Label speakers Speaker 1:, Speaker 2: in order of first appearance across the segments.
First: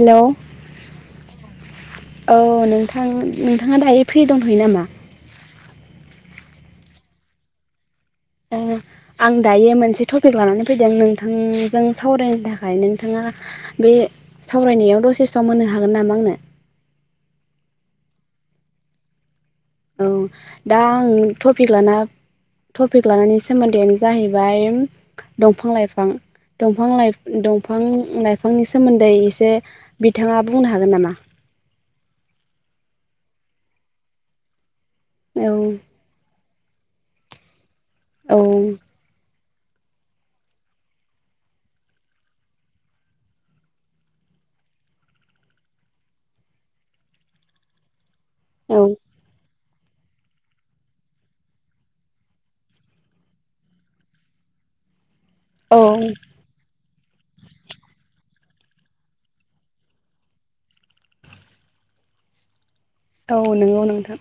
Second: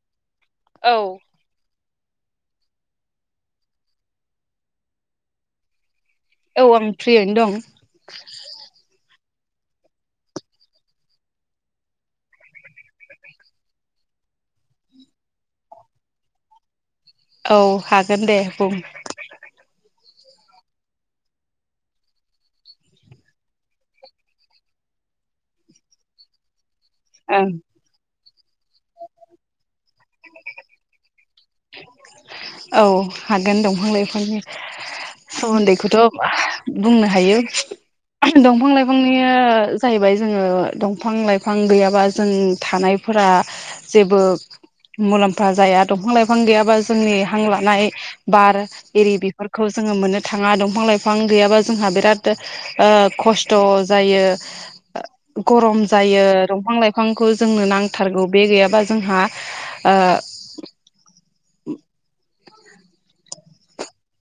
Speaker 1: हेल'
Speaker 2: औ
Speaker 1: औ नोंथां नोंथाङा दायो फ्रि दंथ'यो नामा
Speaker 2: औ आं फ्रियैनो दं
Speaker 1: औ आं दायो मोनसे टपिक लानानै फैदों नोंथांजों सावरायनो थाखाय नोंथाङा बे सावरायनायाव दसे सम होनो हागोन नामा आंनो
Speaker 2: औ हागोन दे बुं
Speaker 1: औ दा आं टपिक लाना टपिक लानायनि सोमोन्दैआनो जाहैबाय दंफां लाइफां दफां लाइ
Speaker 2: ओं
Speaker 1: दंफां लाइ फांनि सोमोन्दै एसे बिथाङा बुंनो हागोन नामा
Speaker 2: औ हागोन दंफां लाइफांनि
Speaker 1: औ
Speaker 2: सोमोन्दैखौथ' बुंनो हायो दंफां
Speaker 1: औ
Speaker 2: लाइफांनिया जाहैबाय जोङो दंफां लाइफां गैयाबा जों थानायफोरा जेबो मुलाम्फा जाया दंफां लाइफां गैयाबा जोंनि हां लानाय बार
Speaker 1: औ
Speaker 2: एरि बेफोर खौ जोङो मोननो थाङा दंफां लाइफां गैयाबा जोंहा बिराद ओ खस्थ' जायो।
Speaker 1: औ
Speaker 2: गरम जायो दंफां लाइफां बिफांखौ जोंनो नांथारगौ बे गैयाबा जोंहा ओ बे [inaudible]
Speaker 1: औ नंगौ नोंथां।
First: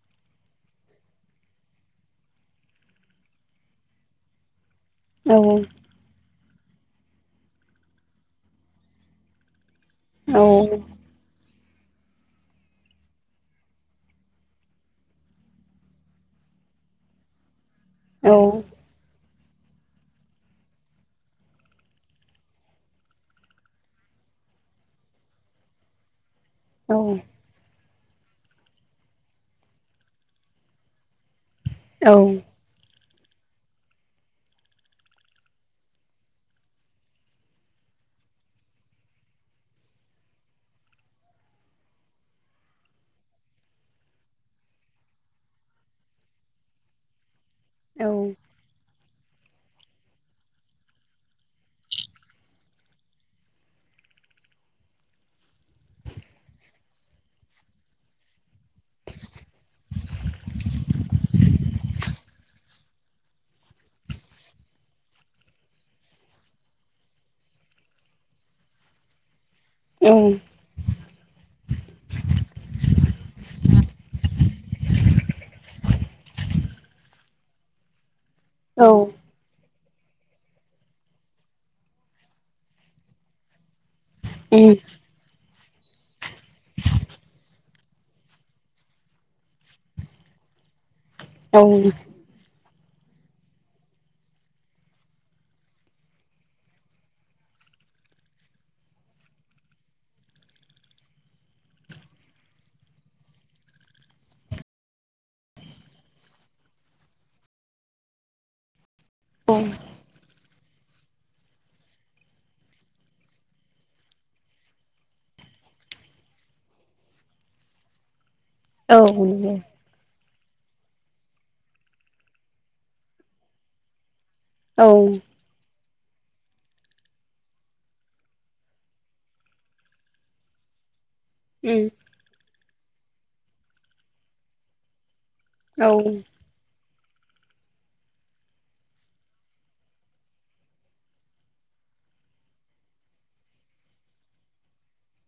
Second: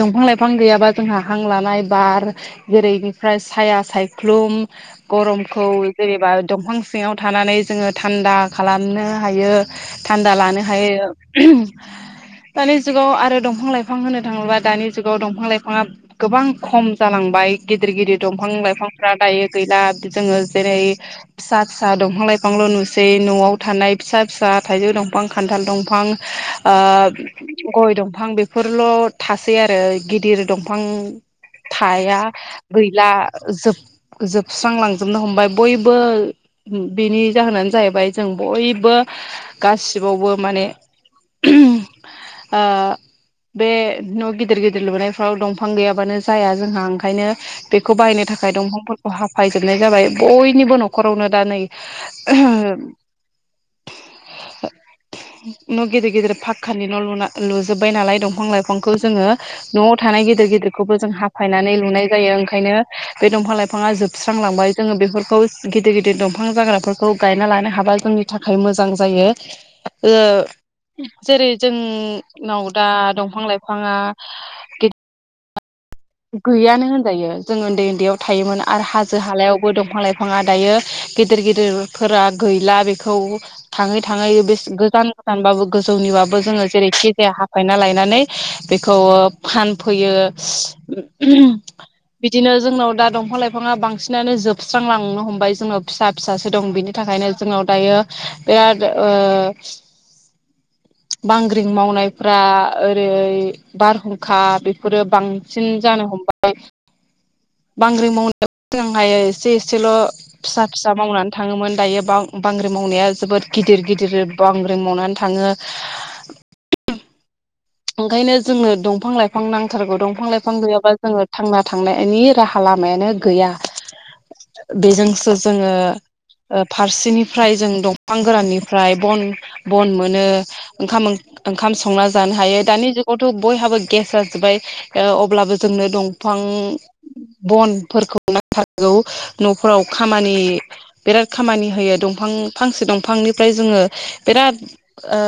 Speaker 2: दंफां लाइफां गैयाबा जोंहा हां लानाय बार जेरैनिफ्राय साया सायख्लुम
Speaker 1: औ
Speaker 2: गरमखौ जेरनिबा दंफां सिङाव थानानै जोङो थान्दा खालामनो हायो। थान्दा
Speaker 1: औ
Speaker 2: लानो हायो दानि जुगाव आरो दंफां लाइ फां होनो थाङोब्ला दानि जुगाव दंफां लाइफाङा गोबां खम जालांबाय। गिदिर गिदिर
Speaker 1: औ
Speaker 2: दंफां लाइफांफ्रा दायो गैला जोङो जेरै फिसा फिसा दंफां लाइफांल नुसै नआव थानाय फिसा फिसा थाइजौ दंफां खान्थाल दंफां
Speaker 1: औ
Speaker 2: ओ गय दंफां बेब फोरल थासै आरो गिदिर दंफां थाया
Speaker 1: औ
Speaker 2: गैला जोब जोबस्रांलांजोबनो हमबाय बयबो बेनि जाहोनानो जाहैबाय जों बयबो गासिबावबो माने आ बे न गिदिर गिदिर लुनायफ्राव दंफां गैयाबानो जाया जोंहा ओंखायनो बेखौ
Speaker 1: औ उम
Speaker 2: बायनो थाखाय दंफां फोर हाफायजोबनाय जाबाय बयनिबो नखरावनो दा नै न गिदिर गिदिर फाखखानि न लुना लुजोब्बाय नालाय दफां लाइफांखौ जोङो नआव थानाय गिदिर गिदिरखौबो जों हाफायनानै लुनाय जायो ओंखायनो बे द फां लाइफाङा जोबस्रांलांबाय जोङो बेफोरखौ गिदिर गिदिर दंफां जाग्राफोरखौ गायना लानो हाबा जोंनि थाखा खाम मोजां जायो ओ जेरै जोंनाव दा दंफां फां लाइफाङा गि गैयानो होनजायो जों ओन्दै ओन्दैयाव थायोमोन
Speaker 1: औ
Speaker 2: आरो हाजो हालायाव बो दंफां लाइफाङा दायो गिदिर गिदिरफोरा गैला बेखौ थाङै थाङै बे गोजान गोजानबाबो गोजौनिबाबो जोङो जेरैखि जाया फायना लायनानै बेखौ फानफैयो।
Speaker 1: उम
Speaker 2: बिदिनो जोंनाव दा दंफां लाइफाङा बांसिनानो जोबस्रांलांनो हमबाय जोंनाव फिसा फिसो दं बिनि थाखायनो जोंनाव दायो [unintelligible] बांग्रिं मावनायफ्रा ओरै बारहुंखा बेफोरो बां सिन जानो हमबाय बांग्रि मावनायाबो [unintelligible]
Speaker 1: औ
Speaker 2: एसे एसेल फिसा फिसा मावनानै थाङोमोन दायो बांग्रि मावनाया जोबोद गिदिर गिदिर बांग्रि मावनानै थाङो। [unintelligible] ओंखायनो जोंनो
Speaker 1: औ
Speaker 2: दंफां लाइफां नांथारगौ दंफां लाइफ फां गैयाबा जोङो थांना थांनायनि राहा लामायानो गैया।
Speaker 1: औ औ
Speaker 2: बेजोंसो जोङो ओ फारसेनिफ्राय जों दंफां गोराननिफ्राय बन बन मोनो ओंखाम ओं ओंखाम संना जानो हायो दानि जुगावथ बयहाबो गेस जाजोब्बाय ओ अ ब्लाबो जोंनो दंफां बनफोरखौ नांथारगौ न फोराव खामानि बिराद खामानि होयो। दंफां फांसे दंफांनिफ्राय जोङो बिराद ओ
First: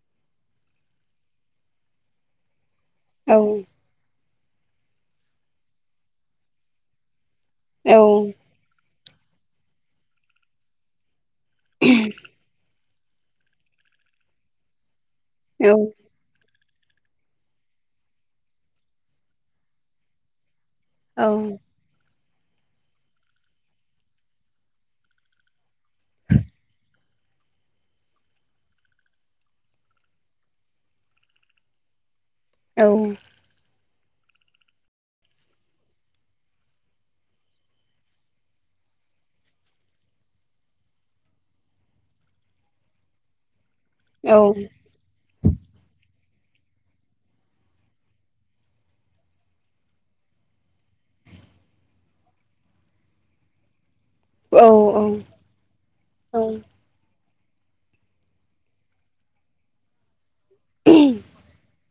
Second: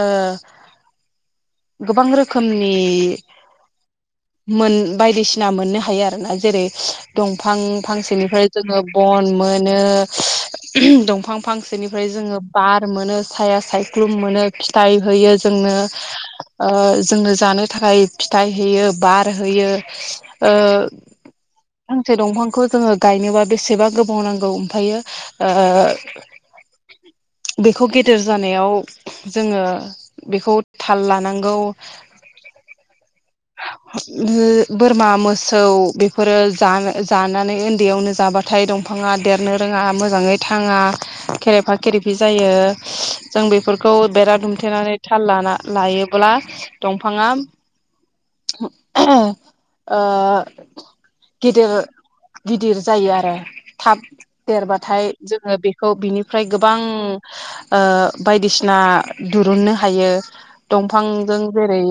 Speaker 2: गोबां रो खोमनि मोन बायदिसिना मोननो हायो आरो ना जेरै दंफां फांसेनिफ्राय जोङो बन मोनो दफां फांसेनिफ्राय जोङो बार मोनो साया सायख्लुम मोनो फिथाइ होयो जोंनो ओ जोंनो जानो थाखाय फिथाइ होयो बार होयो ओ फांसे दंफां खौ जोङो गायनोबा बेसेबा गोबाव नांगौ ओमफायो ओ। बेखौ गेदेर जानायाव जोङो बेखौ थाल लानांगौ। बोरमा मोसौ बेफोरो जानो जानानै ओन्दैयावनो जाबाथाय दं फांङा देरनो रोङा मोजाङै थाङा खेरेफा खेरेफि जायो जों बेफोरख खौ बेरा दुमथेनानै थाल लाना लायोब्ला। दंफाङा ओ। गिदिर गिदिर जायो आरो थाब देरबाथाय जोङो बेखौ बिनिफ्राय गोबां ओ बायदिसिना दिरुननो हायो दंफांजों जेरै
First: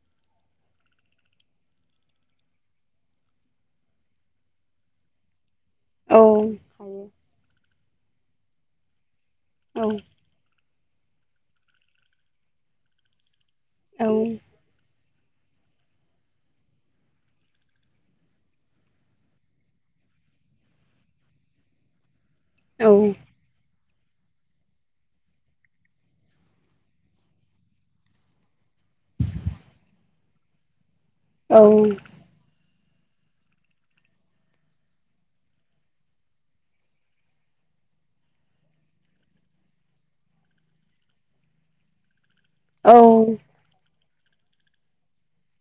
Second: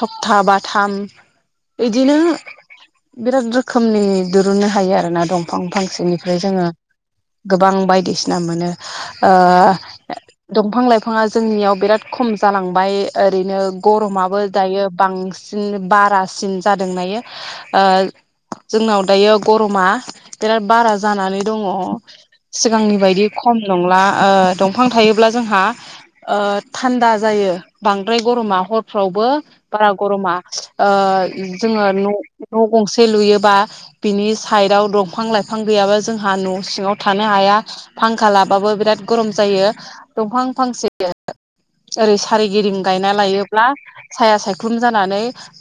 Speaker 2: थखथा बाथाम ओइदिनो बिराद रोखोमनि दिरुननो हायो आरोना दं फां फांसेनिफ्राय जोङो गोबां बायदिसिना मोनो ओ दंफां लाइफाङा जोंनियाव बिराद खम जालांबाय ओ रैनो गरमाबो दायोब बांसिन बारासिन जादों दायो ओ जोंनाव दायो गरमा बिराद बारा जानानै दङ सिगांनि बायदि खम नंला ओ दंफां थायोब्ला जोंहा ओ थान्दा ज जायो बांद्राय गरमा हरफ्रावबो बारा गरमा ओ जोङो न नख गंसे लुयोबा बिनि साइदआव दंफां लाइफां गैयाबा जोंहा न' सिङाव थानो हाया फांखा लाबाबो बिराद गरम जायो दंफां फां ओरै सारिगिदिं गायना लायोब्ला साया सायख्लुम जानानै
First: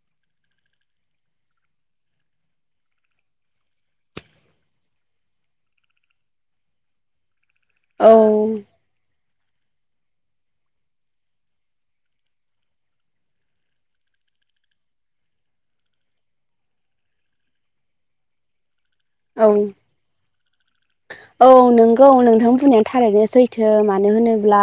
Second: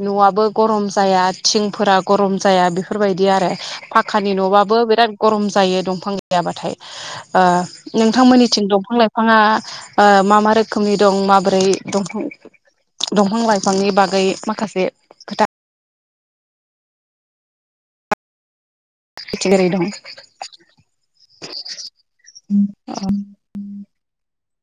Speaker 2: न'आबो गरम जाया थिंफोरा गरम जाया बेफोरबायदि आरो फाखानि न'बाबो बिराद गरम जायो दंफां गैयाबाथाय ओ
Speaker 1: औ
Speaker 2: नोंथांमोननिथिं दंफां लाइफाङा ओ मा मा रोखोमनि दं माबोरै दंफां दंफां लाइफांनि बागै माखासे खोथा
Speaker 1: औ
Speaker 2: बिथिं ओरै दं
Speaker 1: औ नोंग‌ौ नोंथां
Speaker 2: उम
Speaker 1: बुंनाया थारायैनो सैथो मानो होनो ब्ला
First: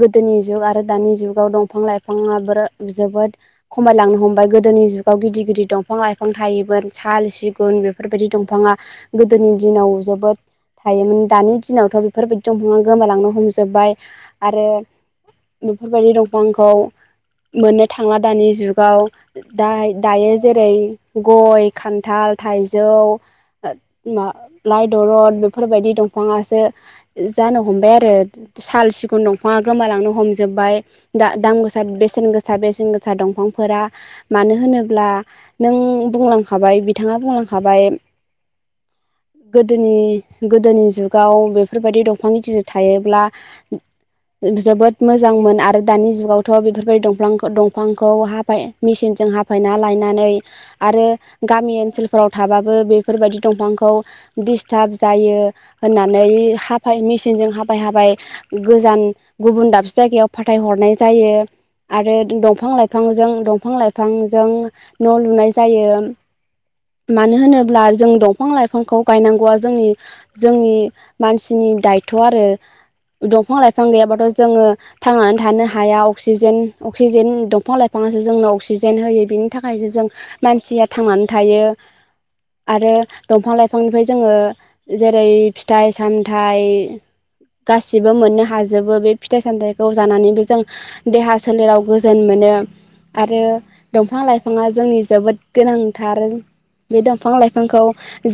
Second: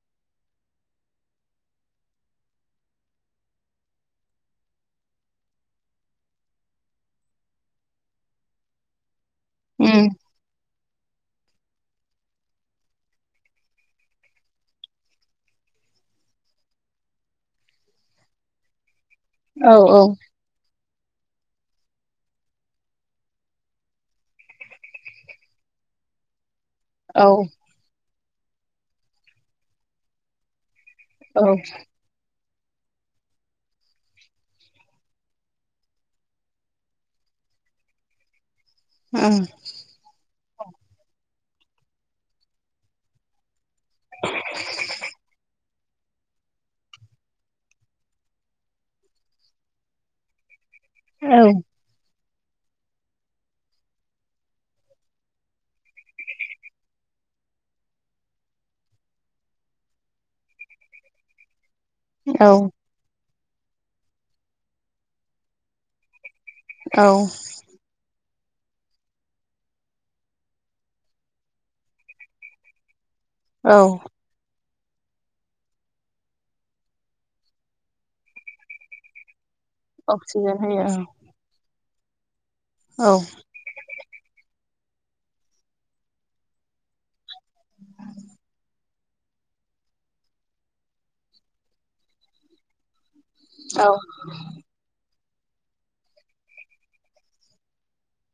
Speaker 1: गोदोनि जुग आरो दानि जुाव दंफां लाइफाङा ब्रो जोबोद खमायलां नो हमबाय गोदोनि जुगाव गिदिर गिदिर दंफां लाइफां थायोमोन साल सिगुन बेफोरबायदि दंफाङा गोदोनि दिनाव जोबोद थायोमोन दानि दिनावथ' बेफोरबायदि दंफाङा गोमालांनो हमजोबबाय आरो बेफोरबायदि दंफांखौ मोननो थांला दानि जुगाव दा
Speaker 2: औ औ
Speaker 1: दायो जेरै गय खान्थाल थाइजौ ला लाइ दलर बेफ फोरबायदि दंफाङासो
Speaker 2: औ
Speaker 1: जानो हमबाय आरो साल सिगुन दंफाङा गोमालांनो हमजोबबाय दा
Speaker 2: औ
Speaker 1: दाम गोसा बेसेन गोस सा बेसेन गोसा दंफांफोरा मानो होनोब्ला नों बुंलांखाबाय बिथाङा बुंलां खाबाय
Speaker 2: [inaudible] उम
Speaker 1: गोदोनि गोदोनि जुगाव बेफोरबायदि दंफां गिदिर थायोब्ला जोबोद मोजांमोन आरो दानि जुगावथ' बेफोरबायदि दंफां दंफांखौ हाफाय मिसिन जों हाफायना लायनानै आरो
Speaker 2: औ
Speaker 1: गामि ओनसोलफोराव थाबाबो बेफोरबायदि दंफांखौ दिस्टाब जायो होननानै हाफाय मिसिनजों हाफाय हाफाय गोजान गुबुन दाबसे जायगायाव फाथायहरनाय जायो आरो
Speaker 2: औ
Speaker 1: दंफां लाइफांजों दंफां लाइफांजों न' लुनाय जायो
Speaker 2: औ
Speaker 1: मानो होनोब्ला जों दंफां लाइफांखौ गायनांगौआ जोंनि जोंनि मानसिनि दायथ' आरो दंफां
Speaker 2: औ
Speaker 1: लाइफां गैयाबाथ' जोङो थांनानै थानो हाया अक्सिजेन अक्सिजेन दंफां लाइफाङासो जोंनो अक्सिजेन होयो बिनि थाखायसो जों
Speaker 2: अक्सिजेन होयो
Speaker 1: मानसिया थांनानै थायो आरो
Speaker 2: औ
Speaker 1: दंफां लाइफांनिफ्राय जोङो जेरै फिथाइ सामथाय गासिबो मोननो हाजोबो बे फिथाइ सामथायखौ जानानैबो जों देहा सोलेराव गोजोन मोनो नो आरो
Speaker 2: औ
Speaker 1: दंफां लाइफाङा जोंनि जोबोद गोनांथार बे दंफां लाइफांखौ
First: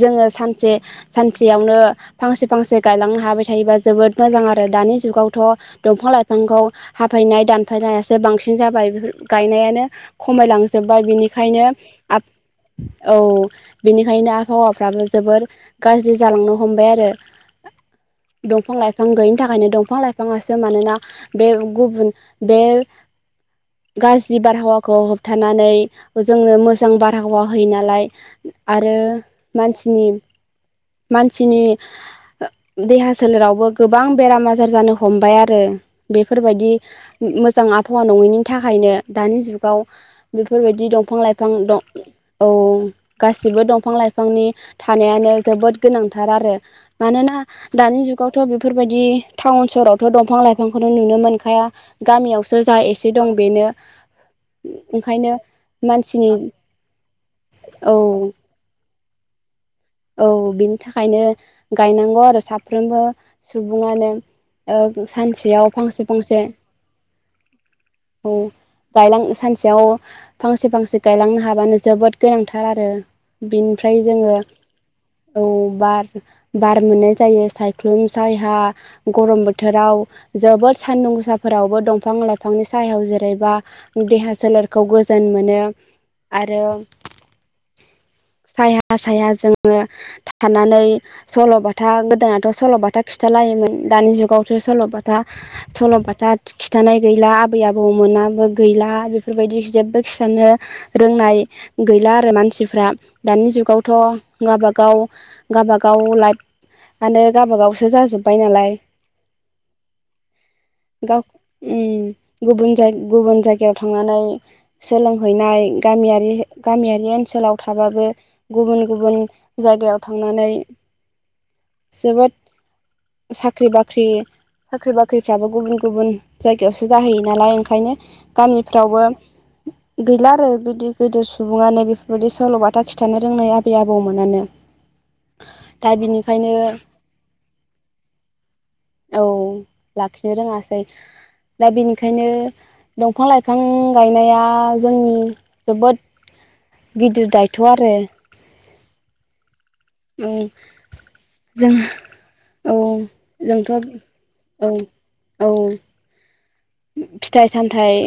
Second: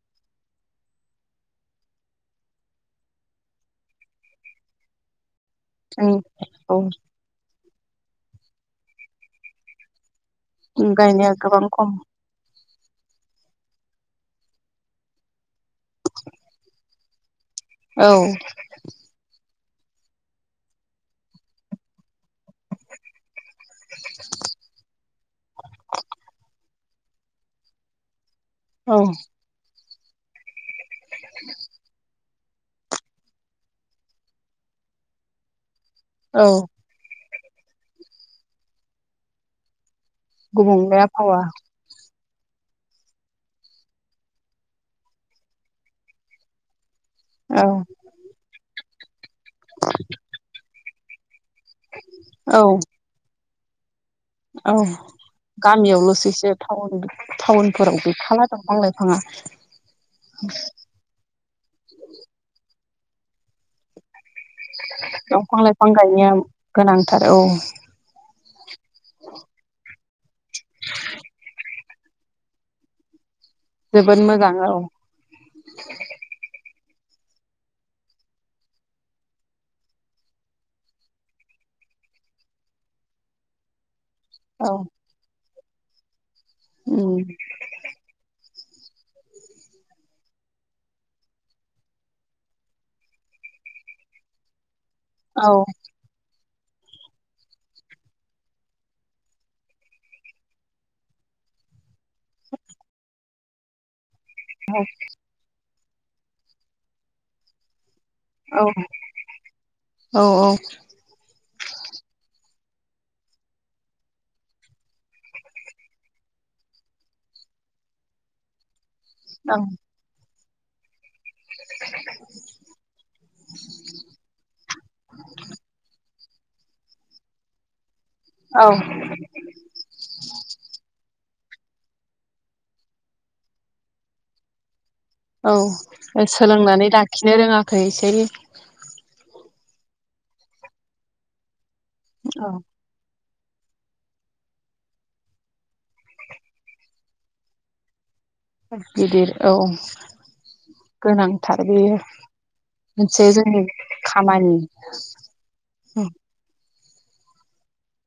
Speaker 1: जोङो सानसे सानसेयावनो फांसे फांसे गायलांनो हाबाय थायोबा जोबोद मोजां आरो दानि जुगाव थ'
Speaker 2: उम
Speaker 1: दंफां लाइफांखौ
Speaker 2: औ
Speaker 1: हाफायनाय दानफायनायासो बांसिन जाबाय बेफोर गायनायानो खमायलांजोब्बाय
Speaker 2: गायनाया
Speaker 1: बिनिखायनो
Speaker 2: गोबां खम
Speaker 1: आ औ बेनिखायनो आबहावाफ्राबो जोबोर गाज्रि जालांनो हमबाय आरो
Speaker 2: औ
Speaker 1: दंफां लाइफां गैयिनि थाखाय नो दंफां लाइफाङासो मानोना बे गुबुन बे गाज्रि बारहावाखौ होबथानानै जोंङो मोजां बारहावा होयो नालाय आरो
Speaker 2: औ
Speaker 1: मानसिनि मानसिनि देहा सोलेरावबो गोबां बेराम आजार जानो हमबाय आरो
Speaker 2: औ
Speaker 1: बेफोरबायदि मोजां आबहावा नङैनि थाखायनो दानि जुगाव बेफोरबायदि
Speaker 2: गुबुंले
Speaker 1: दंफां
Speaker 2: आबहावा
Speaker 1: लाइफां दं औ गासिबो दंफां लाइफांनि थानायानो जोबोद गोनांथार आरो मानोना
Speaker 2: औ
Speaker 1: दानि जुगावथ' बेफोरबायदि टाउन सहावथ' दंफां लाइफांखौनो नुनो मोनखा आफखाया
Speaker 2: औ
Speaker 1: गामियावसो जा एसे दं बेनो
Speaker 2: औ
Speaker 1: ओंखायनो
Speaker 2: गामियावल'सो
Speaker 1: मानसिनि
Speaker 2: एससे टाउ
Speaker 1: औ
Speaker 2: टाउनफोराव गैखाला दंफां लाइफाङा
Speaker 1: औ बिनि थाखायनो गायनांगौ आरो साफ्रोमबो सुबुङानो ओ
Speaker 2: दंफां
Speaker 1: सानसेयाव
Speaker 2: लाइफां
Speaker 1: फांसे
Speaker 2: गायनाया
Speaker 1: फांसे
Speaker 2: गोनांथार औ
Speaker 1: औ गायलां सानसेयाव फांसे फांसे गायलांनो हाबानो जोबोद गोनांथार आरो बिनिफ्राय
Speaker 2: जोबोद
Speaker 1: जोङो
Speaker 2: मोजां
Speaker 1: औ बार बार मोननाय जायो सायख्लुम सायहा गरम बोथोराव जोबोद सानदुं गोसाफोरावबो दंफां लाइफांनि सायाव जेरैबा देहा
Speaker 2: औ
Speaker 1: सोलेरखौ गोजोन मोनो आरो
Speaker 2: उम
Speaker 1: सायहा साया जों आङो थानानै सल'बाथा गोदोनाथ' सल'बाथा खिथालायोमोन दानि जुगावथ' सल'बाथा
Speaker 2: औ
Speaker 1: था सल' बाथा खिन्थानाय गैला आबै आबौमोनाबो गैला बेफोरबायदि जेबो खिथानो रोंनाय गैला आरो मानसिफ्रा दानि जुगावथ' गावाबागाव गावबागाव लाइफआनो गावाबागावसो जाजोब जोबबाय
Speaker 2: औ
Speaker 1: नालाय
Speaker 2: औ
Speaker 1: गाव उम गुबुन जाय गुबुन जायगायाव थांनानै सोलोंहैनाय गामियारि गामियारि ओनसोलाव थाबाबो गुबुन गुबुन जायगायाव थांनानै जोबोद साख्रि बाख्रि साख्रि बाख्रिफ्राबो गुबुन गुबुन जायगायावसो जाहैयो नालाय ओंखायनो
Speaker 2: औ
Speaker 1: गामिफ्रावबो गैला आरो गदिर गिदिर सु सुबुङानो बेफोरबायदि सल'बाथा खिथानो रोंनाय आबै आबौमोनानो दा
Speaker 2: औ
Speaker 1: बिनिखायनो
Speaker 2: सोलोंनानै लाखिनो रोङाखैसै
Speaker 1: औ लाखिनो रोङासखै दा बेनिखायनो
Speaker 2: औ
Speaker 1: दंफां लाइफां फां गायनाया जोंनि जोबोद गिदिर दायथ'आरो
Speaker 2: गिदिर औ गोनांथार
Speaker 1: जों
Speaker 2: बेयो
Speaker 1: औ
Speaker 2: मोनसे जोंनि
Speaker 1: जोंथ'
Speaker 2: खामानि
Speaker 1: औ औ
Speaker 2: उम
Speaker 1: फिथाइ सामथाय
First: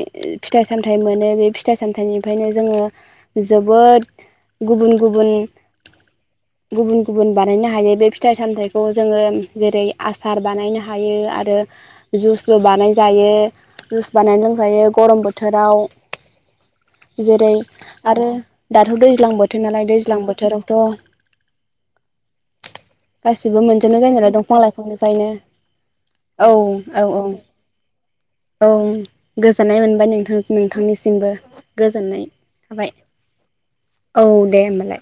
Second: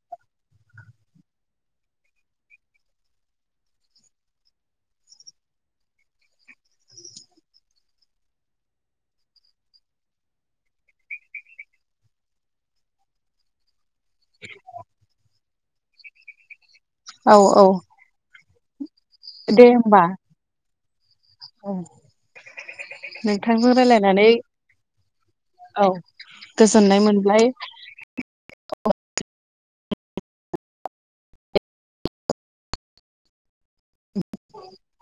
Speaker 1: फिथाइ सामथायाइ मोनो बे फिथाइ सामथाइनिफायनो जोङो जोब बोद गुबुन गुबुन
Speaker 2: [inaudible]
Speaker 1: गुबुन गुबुन बानायनो हायो बे फिथाइ सामथायाइखौ जोङो जेरै आसार बानायनो हायो आरो जुसबो बानाय जायो जुस बानायनो लोंजायो गरम बोथोराव
Speaker 2: औ
Speaker 1: जेरै
Speaker 2: औ
Speaker 1: आरो दाथ' दैज्लां बोथोर
Speaker 2: दे
Speaker 1: नालाय
Speaker 2: होमबा
Speaker 1: दैज्लां
Speaker 2: औ
Speaker 1: बोथोरावथ' गासिबो
Speaker 2: नोंथांजों
Speaker 1: मोनजोबनाय जायो
Speaker 2: रायलायनानै
Speaker 1: नालाय दंफां लाइफांनिफायनो
Speaker 2: औ
Speaker 1: औ
Speaker 2: गोजोननाय
Speaker 1: औ औ
Speaker 2: मोनबाय
Speaker 1: औ। गोजोननाय मोनबाय नोंथां नोंथांनिसिमबो गोजोननाय थाबाय। औ दे होमबालाय।